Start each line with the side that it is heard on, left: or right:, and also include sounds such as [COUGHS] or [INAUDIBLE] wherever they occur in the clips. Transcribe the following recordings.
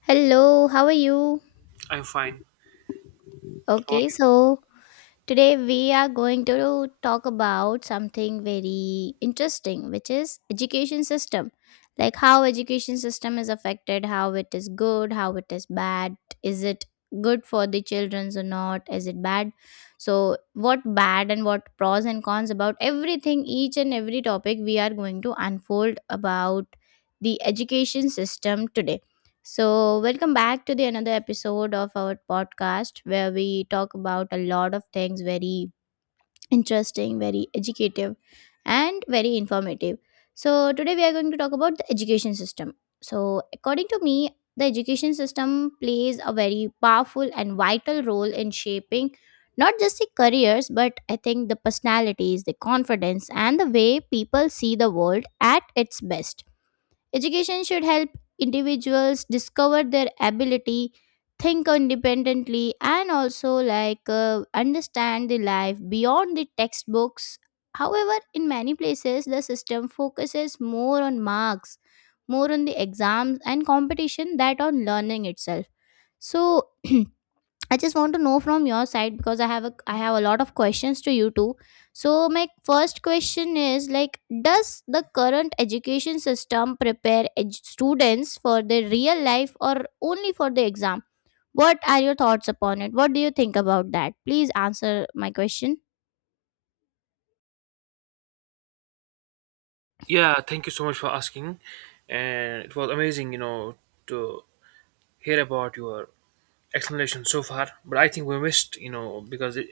left: Hello, how are you?
right: I'm fine. How are
left: Okay,
right: you?
left: so today we are going to talk about something very interesting, which is education system. Like how education system is affected, how it is good, how it is bad. Is it good for the children or not? Is it bad? So what bad and what pros and cons about everything, each and every topic we are going to unfold about the education system today. So, welcome back to the another episode of our podcast where we talk about a lot of things very interesting, very educative, and very informative. So, today we are going to talk about the education system. So, according to me, the education system plays a very powerful and vital role in shaping not just the careers but I think the personalities, the confidence, and the way people see the world at its best. Education should help individuals discover their ability, think independently, and also understand the life beyond the textbooks. However, in many places, the system focuses more on marks, more on the exams and competition that on learning itself. So, [CLEARS THROAT] I just want to know from your side because I have a lot of questions to you too. So my first question is like, does the current education system prepare students for the real life or only for the exam? What are your thoughts upon it? What do you think about that? Please answer my question.
right: Yeah, thank you so much for asking. And it was amazing, to hear about your explanation so far. But I think we missed, because it,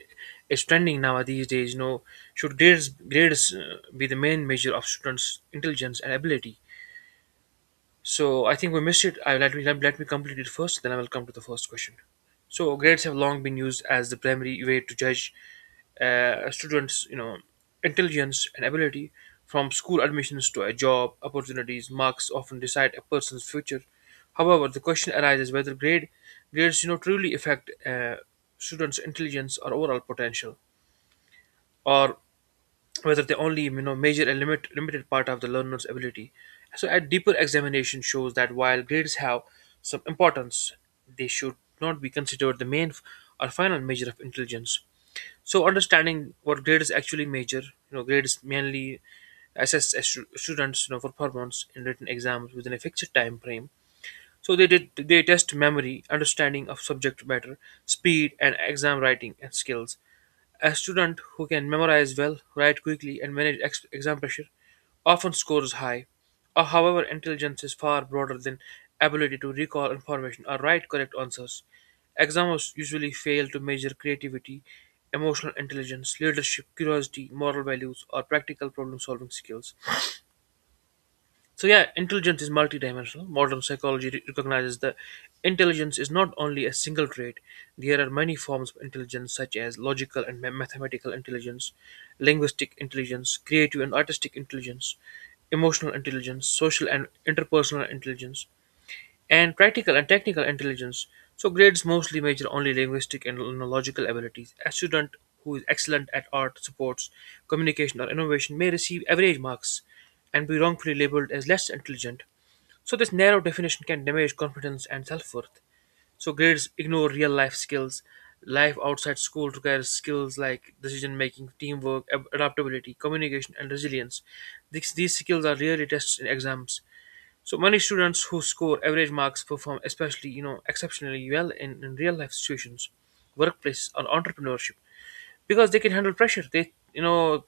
right: it's trending now these days. Should grades be the main measure of students' intelligence and ability? So I think we missed it. I Let me complete it first, then I will come to the first question. So grades have long been used as the primary way to judge students, intelligence and ability from school admissions to a job, opportunities, marks often decide a person's future. However, the question arises whether grades, truly affect students' intelligence or overall potential, or whether they only, measure a limited part of the learner's ability. So, a deeper examination shows that while grades have some importance, they should not be considered the main or final measure of intelligence. So understanding what grades actually measure, grades mainly assess students, for performance in written exams within a fixed time frame. So they test memory, understanding of subject matter, speed and exam writing and skills. A student who can memorize well, write quickly, and manage exam pressure often scores high. However, intelligence is far broader than ability to recall information or write correct answers. Examiners usually fail to measure creativity, emotional intelligence, leadership, curiosity, moral values, or practical problem solving skills. So yeah, intelligence is multidimensional. Modern psychology recognizes that intelligence is not only a single trait. There are many forms of intelligence, such as logical and mathematical intelligence, linguistic intelligence, creative and artistic intelligence, emotional intelligence, social and interpersonal intelligence, and practical and technical intelligence. So grades mostly measure only linguistic and logical abilities. A student who is excellent at art, sports, communication, or innovation may receive average marks and be wrongfully labeled as less intelligent. So this narrow definition can damage confidence and self worth. So grades ignore real life skills. Life outside school requires skills like decision making, teamwork, adaptability, communication, and resilience. These skills are rarely tested in exams. So many students who score average marks perform especially, exceptionally well in real life situations, workplaces, or entrepreneurship because they can handle pressure. They,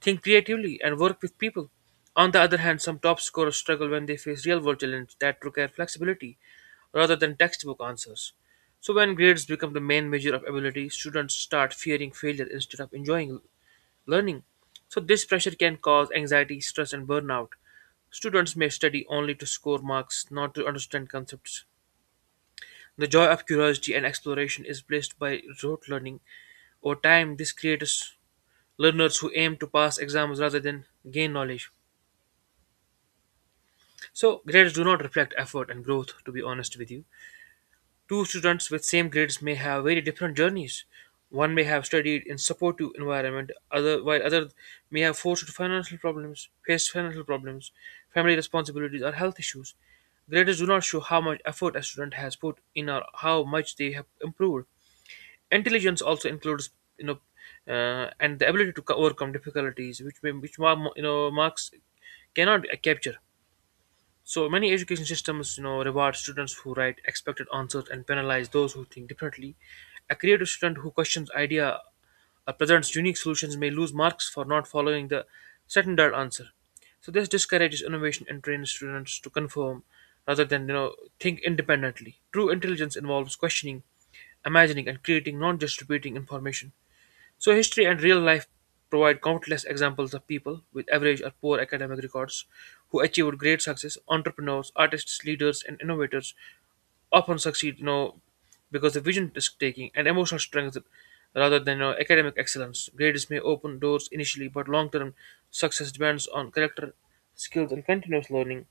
right: think creatively and work with people. On the other hand, some top scorers struggle when they face real world challenges that require flexibility rather than textbook answers. So when grades become the main measure of ability, students start fearing failure instead of enjoying learning. So this pressure can cause anxiety, stress, and burnout. Students may study only to score marks, not to understand concepts. The joy of curiosity and exploration is placed by rote learning. Over time, this creates learners who aim to pass exams rather than gain knowledge. So grades do not reflect effort and growth, to be honest with you. Two students with same grades may have very different journeys. One may have studied in supportive environment, other may have forced financial problems, faced financial problems, family responsibilities or health issues. Graders do not show how much effort a student has put in or how much they have improved. Intelligence also includes, you know and the ability to overcome difficulties, which marks cannot capture. So many education systems, reward students who write expected answers and penalize those who think differently. A creative student who questions idea a president's unique solutions may lose marks for not following the standard answer. So this discourages innovation and trains students to conform rather than, think independently. True intelligence involves questioning, imagining, and creating, not just repeating information. So history and real life provide countless examples of people with average or poor academic records who achieved great success. Entrepreneurs, artists, leaders, and innovators often succeed, because the vision risk taking and emotional strength rather than, academic excellence. Grades may open doors initially, but long term success depends on character, skills, and continuous learning.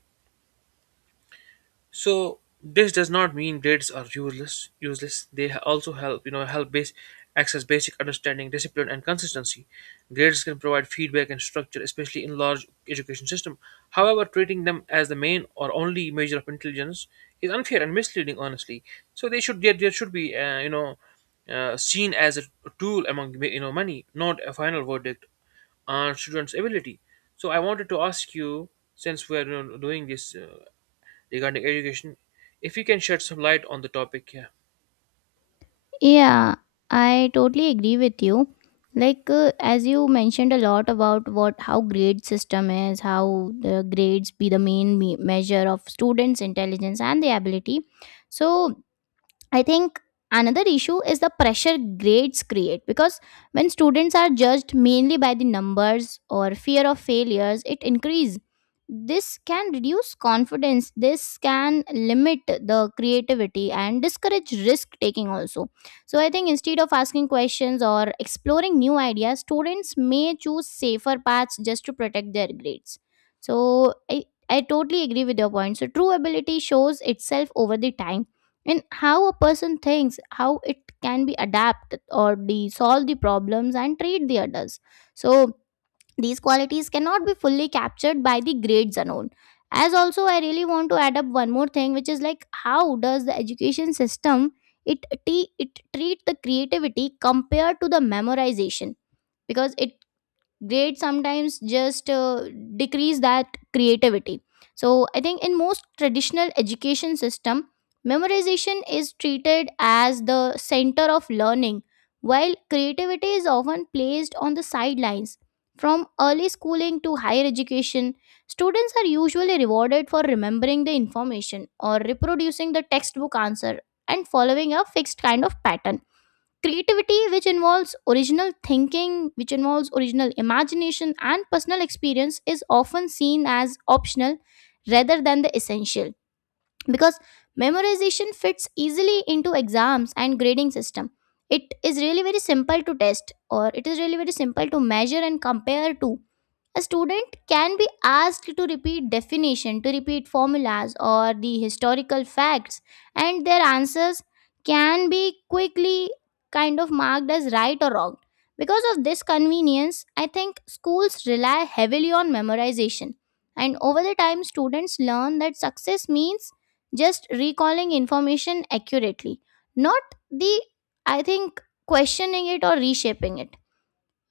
right: So this does not mean grades are useless. Useless. Also help, help base access basic understanding, discipline, and consistency. Grades can provide feedback and structure, especially in large education system. However, treating them as the main or only measure of intelligence is unfair and misleading. Honestly, so they should get there should be seen as a tool among, many, not a final verdict on students' ability. So I wanted to ask you, since we are, doing this regarding education. If you can shed some light on the topic, yeah.
left: Yeah, I totally agree with you. As you mentioned a lot about what how grade system is, how the grades be the main measure of students' intelligence and the ability. So I think another issue is the pressure grades create because when students are judged mainly by the numbers or fear of failures, it increase. This can reduce confidence, this can limit the creativity and discourage risk taking also. So I think instead of asking questions or exploring new ideas, students may choose safer paths just to protect their grades. So I, I totally agree with your point. So true ability shows itself over the time, and how a person thinks, how it can be adapted or solve the problems and treat the others. So these qualities cannot be fully captured by the grades alone. As also I really want to add up one more thing, which is like how does the education system it treat the creativity compared to the memorization, because it grades sometimes just decrease that creativity. So I think in most traditional education system, memorization is treated as the center of learning, while creativity is often placed on the sidelines. From early schooling to higher education, students are usually rewarded for remembering the information or reproducing the textbook answer and following a fixed kind of pattern. Creativity, which involves original thinking, which involves original imagination and personal experience, is often seen as optional rather than the essential, because memorization fits easily into exams and grading system. It is really very simple to test, or it is really very simple to measure and compare to. A student can be asked to repeat definition, to repeat formulas or the historical facts, and their answers can be quickly kind of marked as right or wrong. Because of this convenience, I think schools rely heavily on memorization, and over the time students learn that success means just recalling information accurately, not the I think questioning it or reshaping it.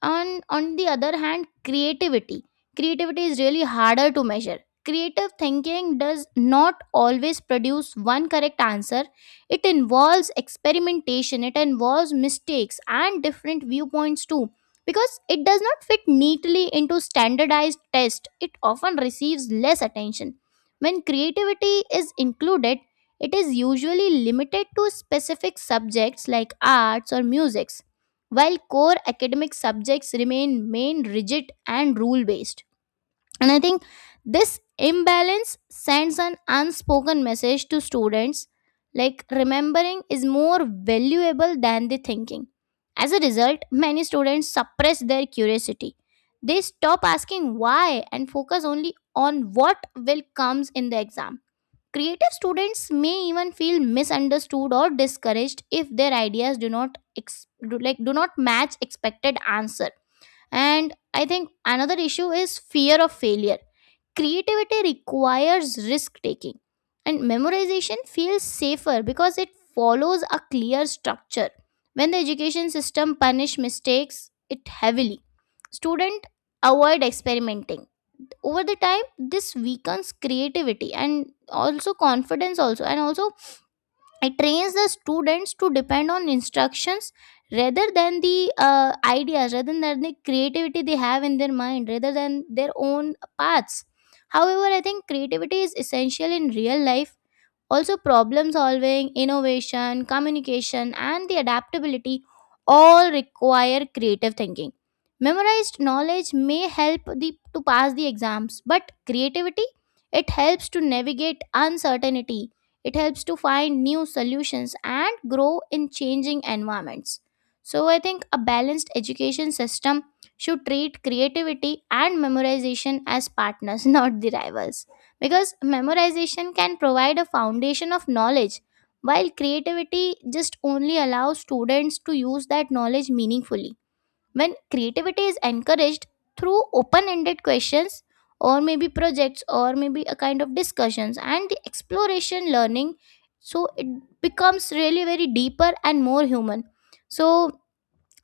left: And on the other hand, creativity is really harder to measure. Creative thinking does not always produce one correct answer. It involves experimentation, it involves mistakes and different viewpoints too. Because it does not fit neatly into standardized tests, it often receives less attention. When creativity is included, it is usually limited to specific subjects like arts or musics, while core academic subjects remain main rigid and rule based. And I think this imbalance sends an unspoken message to students, like remembering is more valuable than the thinking. As a result, many students suppress their curiosity. They stop asking why and focus only on what will comes in the exam. Creative students may even feel misunderstood or discouraged if their ideas do not ex- do, like do not match expected answer. And I think another issue is fear of failure. Creativity requires risk taking, and memorization feels safer because it follows a clear structure. When the education system punish mistakes, it heavily. Students avoid experimenting. Over the time, this weakens creativity and also confidence also, and also it trains the students to depend on instructions rather than the ideas, rather than the creativity they have in their mind, rather than their own paths. However, I think creativity is essential in real life also. Problem solving, innovation, communication, and the adaptability all require creative thinking. Memorized knowledge may help the, to pass the exams, but creativity, it helps to navigate uncertainty. It helps to find new solutions and grow in changing environments. So, I think a balanced education system should treat creativity and memorization as partners, [LAUGHS] not the rivals, because memorization can provide a foundation of knowledge, while creativity just only allows students to use that knowledge meaningfully. When creativity is encouraged through open-ended questions, or maybe projects, or maybe a kind of discussions and the exploration learning, so it becomes really very deeper and more human. So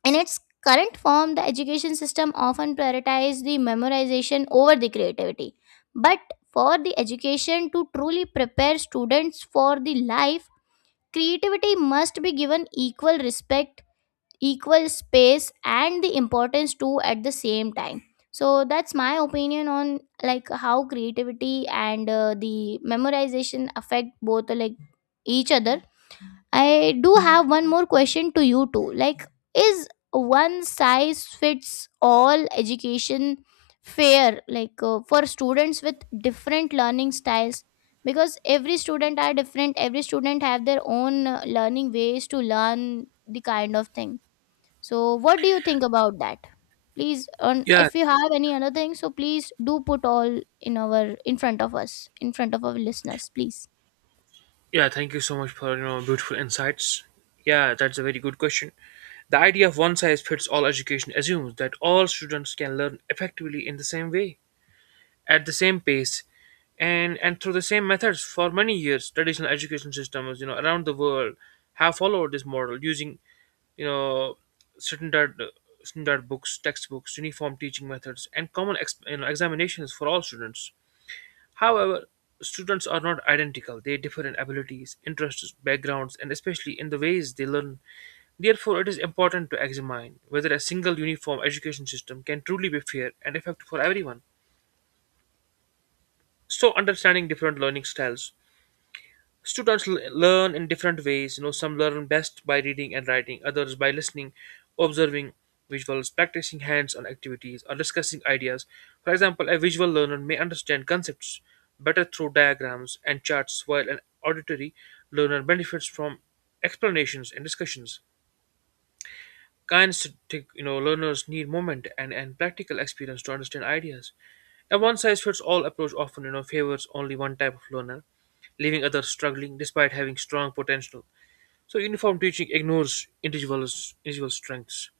left: in its current form, the education system often prioritizes the memorization over the creativity. But for the education to truly prepare students for the life, creativity must be given equal respect, equal space, and the importance too at the same time. So that's my opinion on like how creativity and the memorization affect both like each other. I do have one more question to you too. Like, is one size fits all education fair, for students with different learning styles? Because every student are different, every student have their own learning ways to learn the kind of thing. So, what do you think about that? Please, on
right: Yeah,
left: if you have any other thing, so please do put all in our in front of us, in front of our listeners, please.
right: yeah. Thank you so much for, beautiful insights. Yeah, that's a very good question. The idea of one size fits all education assumes that all students can learn effectively in the same way, at the same pace, and through the same methods. For many years, traditional education systems, around the world, have followed this model using, you know standard standard books, textbooks, uniform teaching methods, and common examinations for all students. However, students are not identical. They differ in abilities, interests, backgrounds, and especially in the ways they learn. Therefore, it is important to examine whether a single uniform education system can truly be fair and effective for everyone. So understanding different learning styles. Students learn in different ways. Some learn best by reading and writing, others by listening, observing visuals, practicing hands-on activities, or discussing ideas. For example, a visual learner may understand concepts better through diagrams and charts, while an auditory learner benefits from explanations and discussions. Kinesthetic, learners need movement and practical experience to understand ideas. A one size fits all approach often, favors only one type of learner, leaving others struggling despite having strong potential. So uniform teaching ignores individual strengths.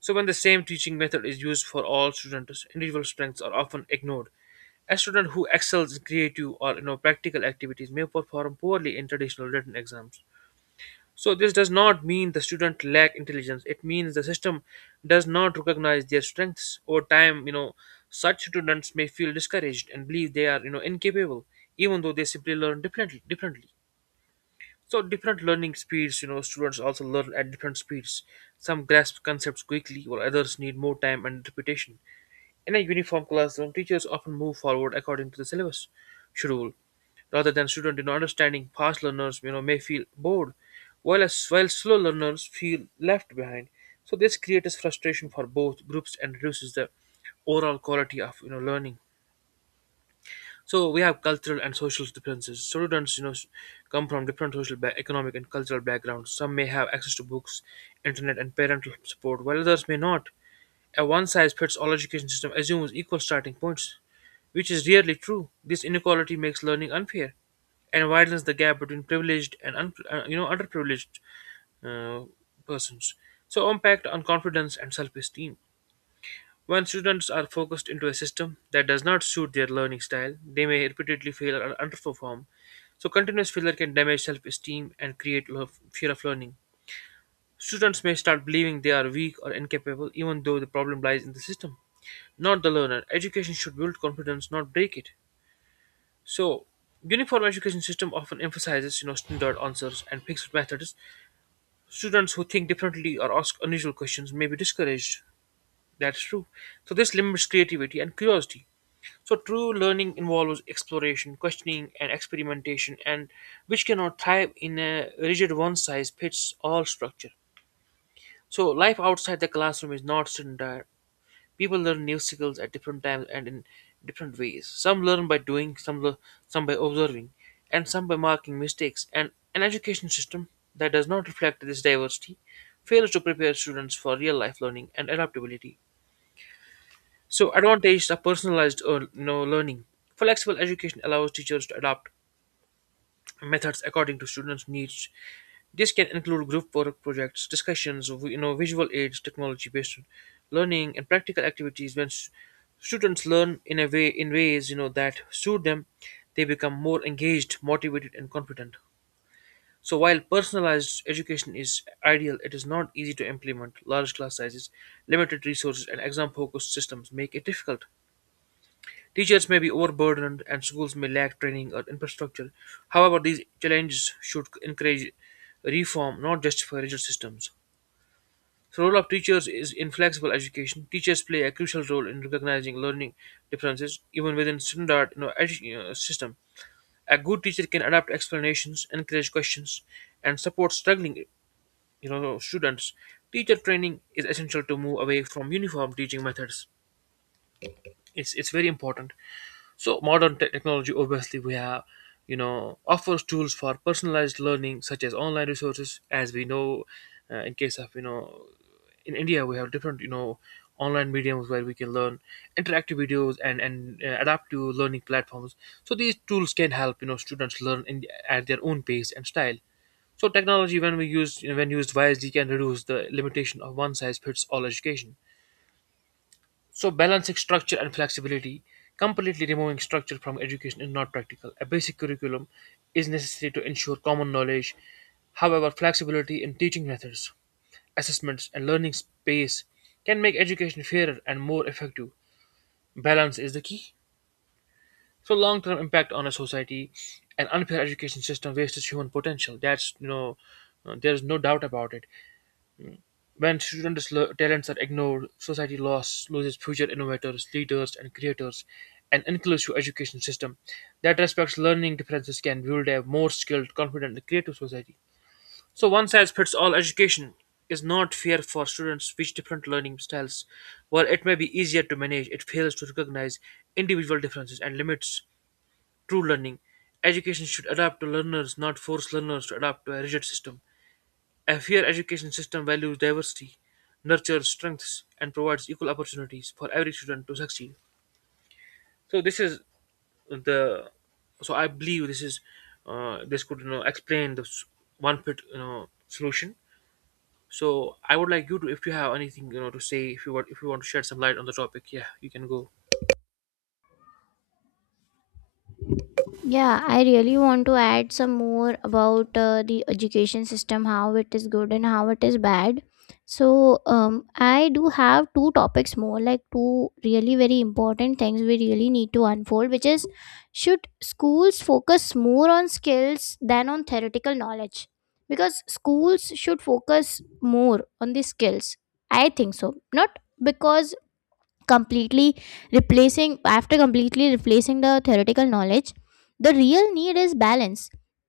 right: So when the same teaching method is used for all students, individual strengths are often ignored. A student who excels in creative or, practical activities may perform poorly in traditional written exams. So this does not mean the student lack intelligence. It means the system does not recognize their strengths. Over time, such students may feel discouraged and believe they are, incapable, even though they simply learn differently. So different learning speeds, students also learn at different speeds. Some grasp concepts quickly, while others need more time and repetition. In a uniform classroom, teachers often move forward according to the syllabus schedule, rather than student, understanding. Fast learners, may feel bored, while slow learners feel left behind. So this creates frustration for both groups and reduces the overall quality of, learning. So we have cultural and social differences. Students, come from different social, economic, and cultural backgrounds. Some may have access to books, internet, and parental support, while others may not. A one-size-fits-all education system assumes equal starting points, which is rarely true. This inequality makes learning unfair and widens the gap between privileged and underprivileged uh, persons. So impact on confidence and self-esteem. When students are focused into a system that does not suit their learning style, they may repeatedly fail or underperform. So continuous failure can damage self esteem and create fear of learning. Students may start believing they are weak or incapable, even though the problem lies in the system, not the learner. Education should build confidence, not break it. So uniform education system often emphasizes, standard answers and fixed methods. Students who think differently or ask unusual questions may be discouraged. That's true. So this limits creativity and curiosity. So true learning involves exploration, questioning, and experimentation, and which cannot thrive in a rigid one-size-fits-all structure. So life outside the classroom is not standard. People learn new skills at different times and in different ways. Some learn by doing, some by observing, and some by marking mistakes. And an education system that does not reflect this diversity fails to prepare students for real-life learning and adaptability. So advantage are personalized or, learning. Flexible education allows teachers to adapt methods according to students' needs. This can include group work projects, discussions, visual aids, technology-based learning, and practical activities. When students learn in ways, that suit them, they become more engaged, motivated, and confident. So while personalized education is ideal, it is not easy to implement. Large class sizes, limited resources, and exam-focused systems make it difficult. Teachers may be overburdened and schools may lack training or infrastructure. However, these challenges should encourage reform, not justify rigid systems. The role of teachers is in flexible education. Teachers play a crucial role in recognizing learning differences, even within standard system. A good teacher can adapt explanations, encourage questions, and support struggling students. Teacher training is essential to move away from uniform teaching methods. It's very important. So modern technology, obviously, we have offers tools for personalized learning, such as online resources. As we know, uh, in case of you know, in India, we have different online mediums where we can learn interactive videos and adaptive learning platforms. So these tools can help students learn at their own pace and style. So technology, when used wisely, can reduce the limitation of one size fits all education. So balancing structure and flexibility, completely removing structure from education is not practical. A basic curriculum is necessary to ensure common knowledge. However, flexibility in teaching methods, assessments, and learning space can make education fairer and more effective. Balance is the key. So long-term impact on a society, an unfair education system wastes human potential. There is no doubt about it. When talents are ignored, loses future innovators, leaders, and creators. An inclusive education system that respects learning differences can build a more skilled, confident, and creative society. So one size fits all education is not fair for students with different learning styles. While it may be easier to manage, it fails to recognize individual differences and limits true learning. Education should adapt to learners, not force learners to adapt to a rigid system. A fair education system values diversity, nurtures strengths, and provides equal opportunities for every student to succeed. So this is the so I believe this is this could explain the one fit solution. So I would like you to, if you have anything to say, if you want to shed some light on the topic, yeah, you can go.
left: Yeah, I really want to add some more about the education system, how it is good and how it is bad. So, I do have two topics more, like two really very important things we really need to unfold, which is should schools focus more on skills than on theoretical knowledge? Because schools should focus more on the skills. I think so. Not because completely completely replacing the theoretical knowledge, the real need is balance.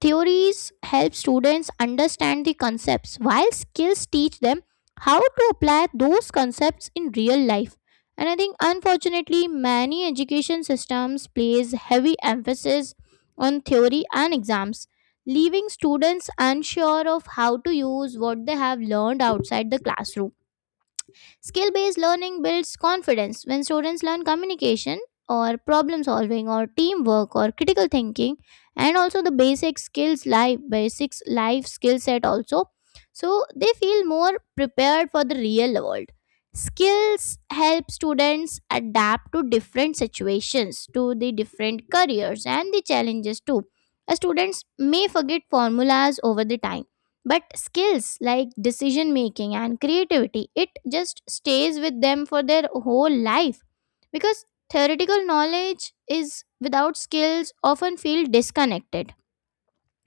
left: Theories help students understand the concepts, while skills teach them how to apply those concepts in real life. And I think unfortunately many education systems place heavy emphasis on theory and exams, leaving students unsure of how to use what they have learned outside the classroom. Skill based learning builds confidence. When students learn communication or problem solving or teamwork or critical thinking, and also the basic skills life basics life skill set also, so they feel more prepared for the real world. Skills help students adapt to different situations, to the different careers and the challenges too. As students may forget formulas over the time, but skills like decision making and creativity, it just stays with them for their whole life. Because theoretical knowledge is without skills often feel disconnected.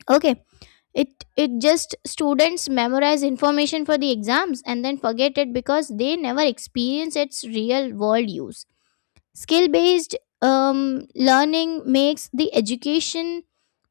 left: Okay, it just students memorize information for the exams and then forget it because they never experience its real world use. Skill based learning makes the education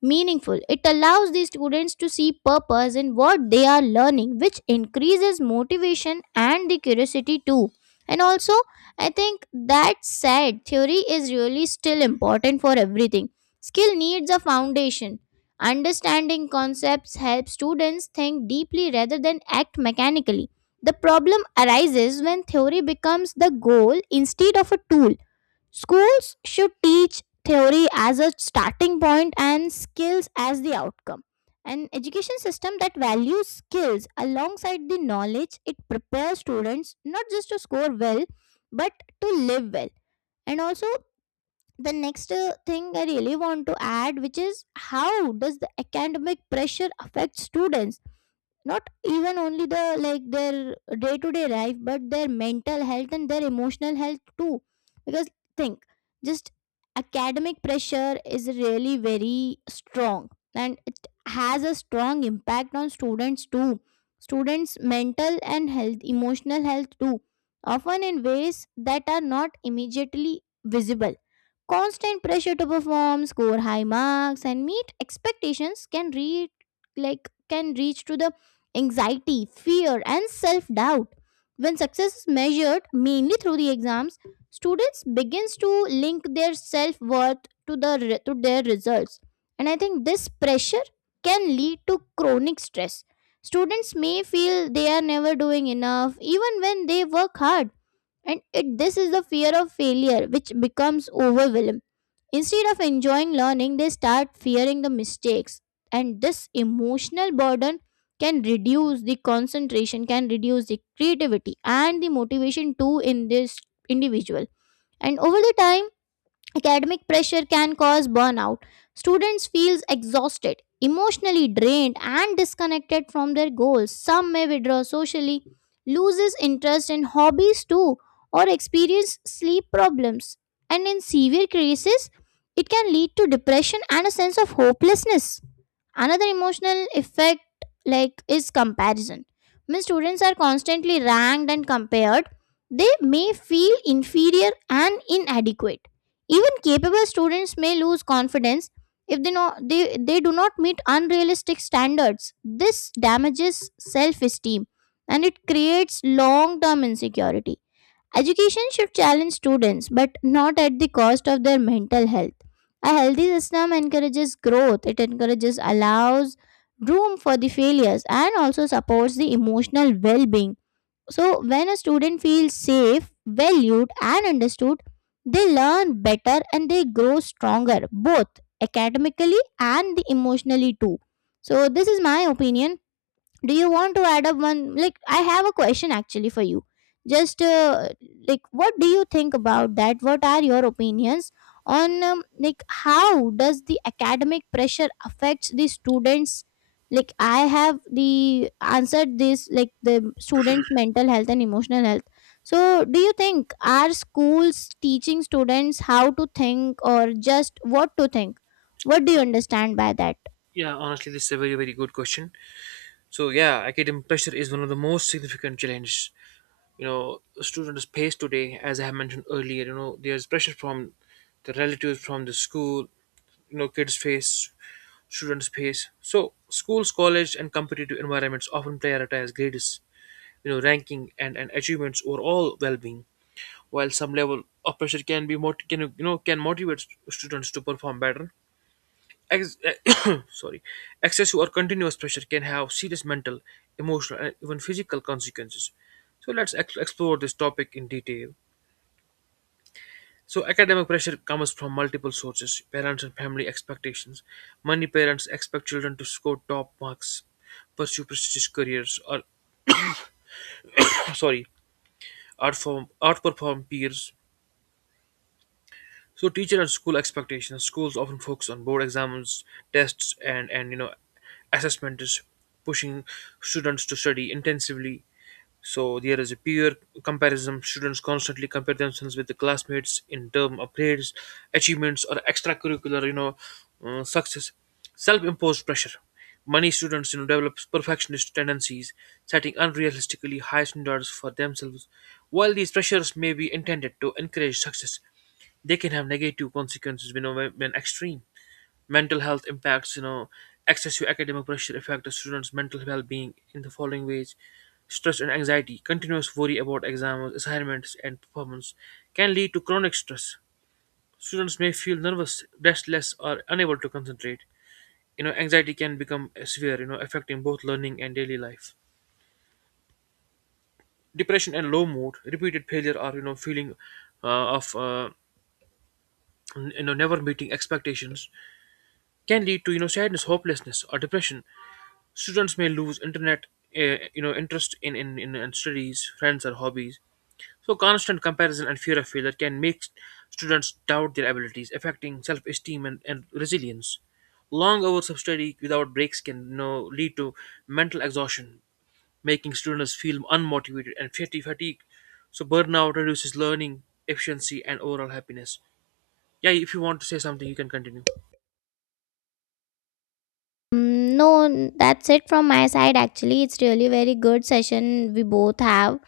left: meaningful. It allows the students to see purpose in what they are learning, which increases motivation and the curiosity too. And also, I think that said, theory is really still important for everything. Skill needs a foundation. Understanding concepts helps students think deeply rather than act mechanically. The problem arises when theory becomes the goal instead of a tool. Schools should teach theory as a starting point and skills as the outcome. An education system that values skills alongside the knowledge, it prepares students not just to score well, but to live well. And also, the next thing I really want to add, which is how does the academic pressure affect students? Not even only the like their day to day life, but their mental health and their emotional health too. Because think just academic pressure is really very strong, and it has a strong impact on students too. Students mental and health emotional health too, often in ways that are not immediately visible. Constant pressure to perform, score high marks, and meet expectations can read like can reach to the anxiety, fear, and self-doubt. When success is measured mainly through the exams, students begins to link their self-worth to their results. And I think this pressure can lead to chronic stress. Students may feel they are never doing enough even when they work hard, and it this is the fear of failure which becomes overwhelming. Instead of enjoying learning, they start fearing the mistakes. And this emotional burden can reduce the concentration, can reduce the creativity and the motivation too in this individual. And over the time, academic pressure can cause burnout. Students feel exhausted, emotionally drained, and disconnected from their goals. Some may withdraw socially, loses interest in hobbies too, or experience sleep problems. And in severe cases, it can lead to depression and a sense of hopelessness. Another emotional effect like is comparison. When students are constantly ranked and compared, they may feel inferior and inadequate. Even capable students may lose confidence if they know they do not meet unrealistic standards. This damages self-esteem, and it creates long-term insecurity. Education should challenge students, but not at the cost of their mental health. A healthy system encourages growth, it encourages, allows room for the failures, and also supports the emotional well being. So, when a student feels safe, valued, and understood, they learn better and they grow stronger, both academically and the emotionally too. So, this is my opinion. Do you want to add up one, like I have a question actually for you, just like what do you think about that? What are your opinions on like how does the academic pressure affects the students? Like I have the answered this, like the students mental health and emotional health. So do you think are schools teaching students how to think or just what to think? What do you understand by that?
right: Yeah, honestly, this is a very good question. So yeah, academic pressure is one of the most significant challenges you know students face today. As I have mentioned earlier, there's pressure from the relatives, from the school, kids face. So schools, college, and competitive environments often prioritize grades, ranking, and achievements over all well-being. While some level of pressure can be mot- can you know can motivate students to perform better, Ex- [COUGHS] sorry, excessive or continuous pressure can have serious mental, emotional, and even physical consequences. So let's explore this topic in detail. So academic pressure comes from multiple sources: parents and family expectations. Many parents expect children to score top marks, pursue prestigious careers, or [COUGHS] sorry, outperform peers. So teacher and school expectations. Schools often focus on board exams, tests, and assessments, pushing students to study intensively. So there is a peer comparison. Students constantly compare themselves with the classmates in term of grades, achievements, or extracurricular, success. Self-imposed pressure. Many students, develop perfectionist tendencies, setting unrealistically high standards for themselves. While these pressures may be intended to encourage success, they can have negative consequences when extreme mental health impacts. Excessive academic pressure affect a student's mental well-being in the following ways. Stress and anxiety, continuous worry about exams, assignments, and performance can lead to chronic stress. Students may feel nervous, restless, or unable to concentrate. Anxiety can become severe, affecting both learning and daily life. Depression and low mood, repeated failure or feeling of never meeting expectations can lead to sadness, hopelessness, or depression. Students may lose interest in studies, friends, or hobbies. So constant comparison and fear of failure can make students doubt their abilities, affecting self-esteem and resilience. Long hours of study without breaks can, lead to mental exhaustion, making students feel unmotivated and fatigued. So burnout reduces learning efficiency and overall happiness. Yeah, if you want to say something, you can continue.
left: No, that's it from my side. Actually, it's really very good session we both have,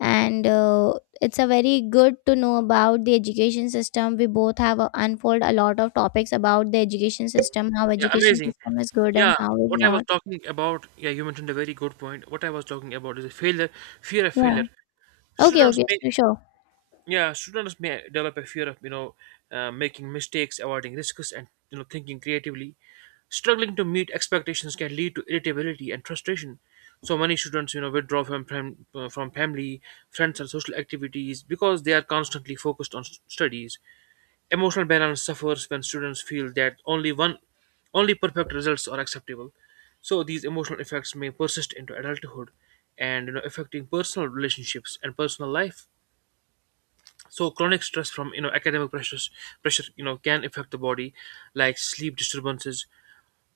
left: and it's a very good to know about the education system. We both have unfold a lot of topics about the education system, how
right: Yeah,
left: education
right: amazing.
left: system is good and
right: Yeah,
left: how is
right: what I was
left: not.
right: talking about, yeah, you mentioned a very good point. What I was talking about is a failure, fear of
left: Yeah.
right: failure.
left: Okay.
right: Students
left: Okay.
right: may,
left: So sure.
right: yeah, students may develop a fear of, making mistakes, avoiding risks, and, thinking creatively. Struggling to meet expectations can lead to irritability and frustration. So many students, withdraw from from family, friends, and social activities because they are constantly focused on studies. Emotional balance suffers when students feel that only perfect results are acceptable. So these emotional effects may persist into adulthood and affecting personal relationships and personal life. So chronic stress from academic pressure can affect the body, like sleep disturbances.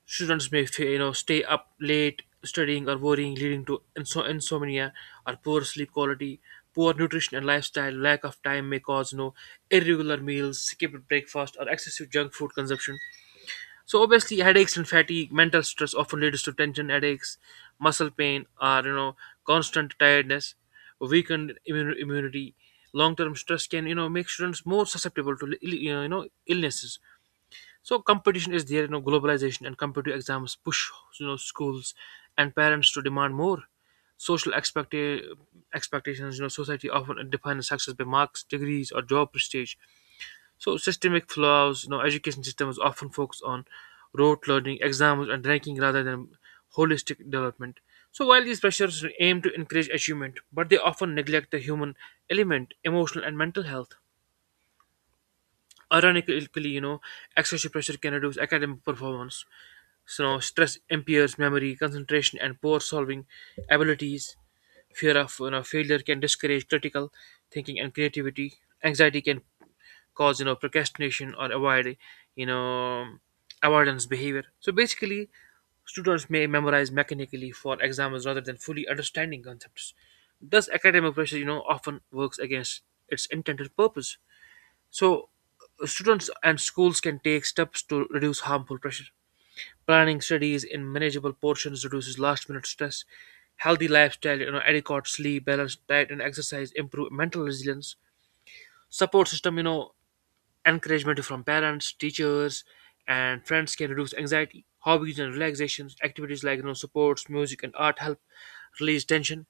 right: Students may stay up late studying or worrying, leading to insomnia or poor sleep quality. Poor nutrition and lifestyle, lack of time, may cause no irregular meals, skipped breakfast, or excessive junk food consumption. So obviously, headaches and fatigue, mental stress often leads to tension, headaches, muscle pain, or constant tiredness, weakened immunity. Long-term stress can, make students more susceptible to illnesses. So competition is there, globalization and competitive exams push, schools and parents to demand more. Social expectations, society often defines success by marks, degrees, or job prestige. So systemic flaws, education systems often focus on rote learning, exams, and ranking rather than holistic development. So while these pressures aim to encourage achievement, but they often neglect the human element, emotional and mental health. Ironically, excessive pressure can reduce academic performance. So stress impairs memory, concentration, and poor solving abilities. Fear of, failure can discourage critical thinking and creativity. Anxiety can cause, procrastination or you know avoidance behavior. So basically, students may memorize mechanically for exams rather than fully understanding concepts. Thus, academic pressure often works against its intended purpose. So students and schools can take steps to reduce harmful pressure. Planning studies in manageable portions reduces last minute stress. Healthy lifestyle, adequate sleep, balanced diet, and exercise improve mental resilience. Support system, encouragement from parents, teachers, and friends can reduce anxiety. Hobbies and relaxations, activities like, sports, music, and art help release tension.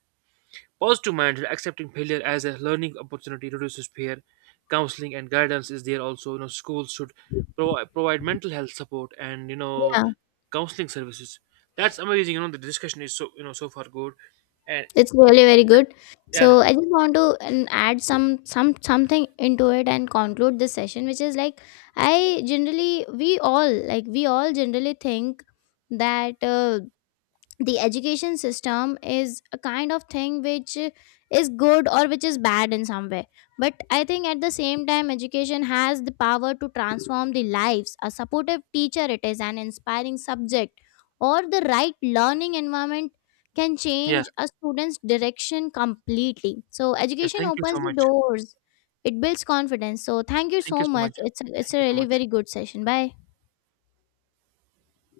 right: Positive mindset, accepting failure as a learning opportunity reduces fear. Counseling and guidance is there also. You know, schools should provide mental health support and,
left: Yeah.
right: counseling services. That's amazing. You know, the discussion is so, so far good, and
left: It's really very good.
right: yeah.
left: So I just want to and add some something into it and conclude this session, which is like I generally we all like we all generally think that the education system is a kind of thing which is good or which is bad in some way, but I think at the same time education has the power to transform the lives. A supportive teacher, it is an inspiring subject, or the right learning environment, can
right: yeah,
left: change a student's direction completely. So
right: yeah.
left: education
right: Thank you so
left: opens the
right: much.
left: doors, it builds confidence. So thank you
right: Thank you
left: so
right: so
left: much.
right: much.
left: It's
right: Thank
left: a
right: you so
left: really
right: much.
left: very good session. Bye.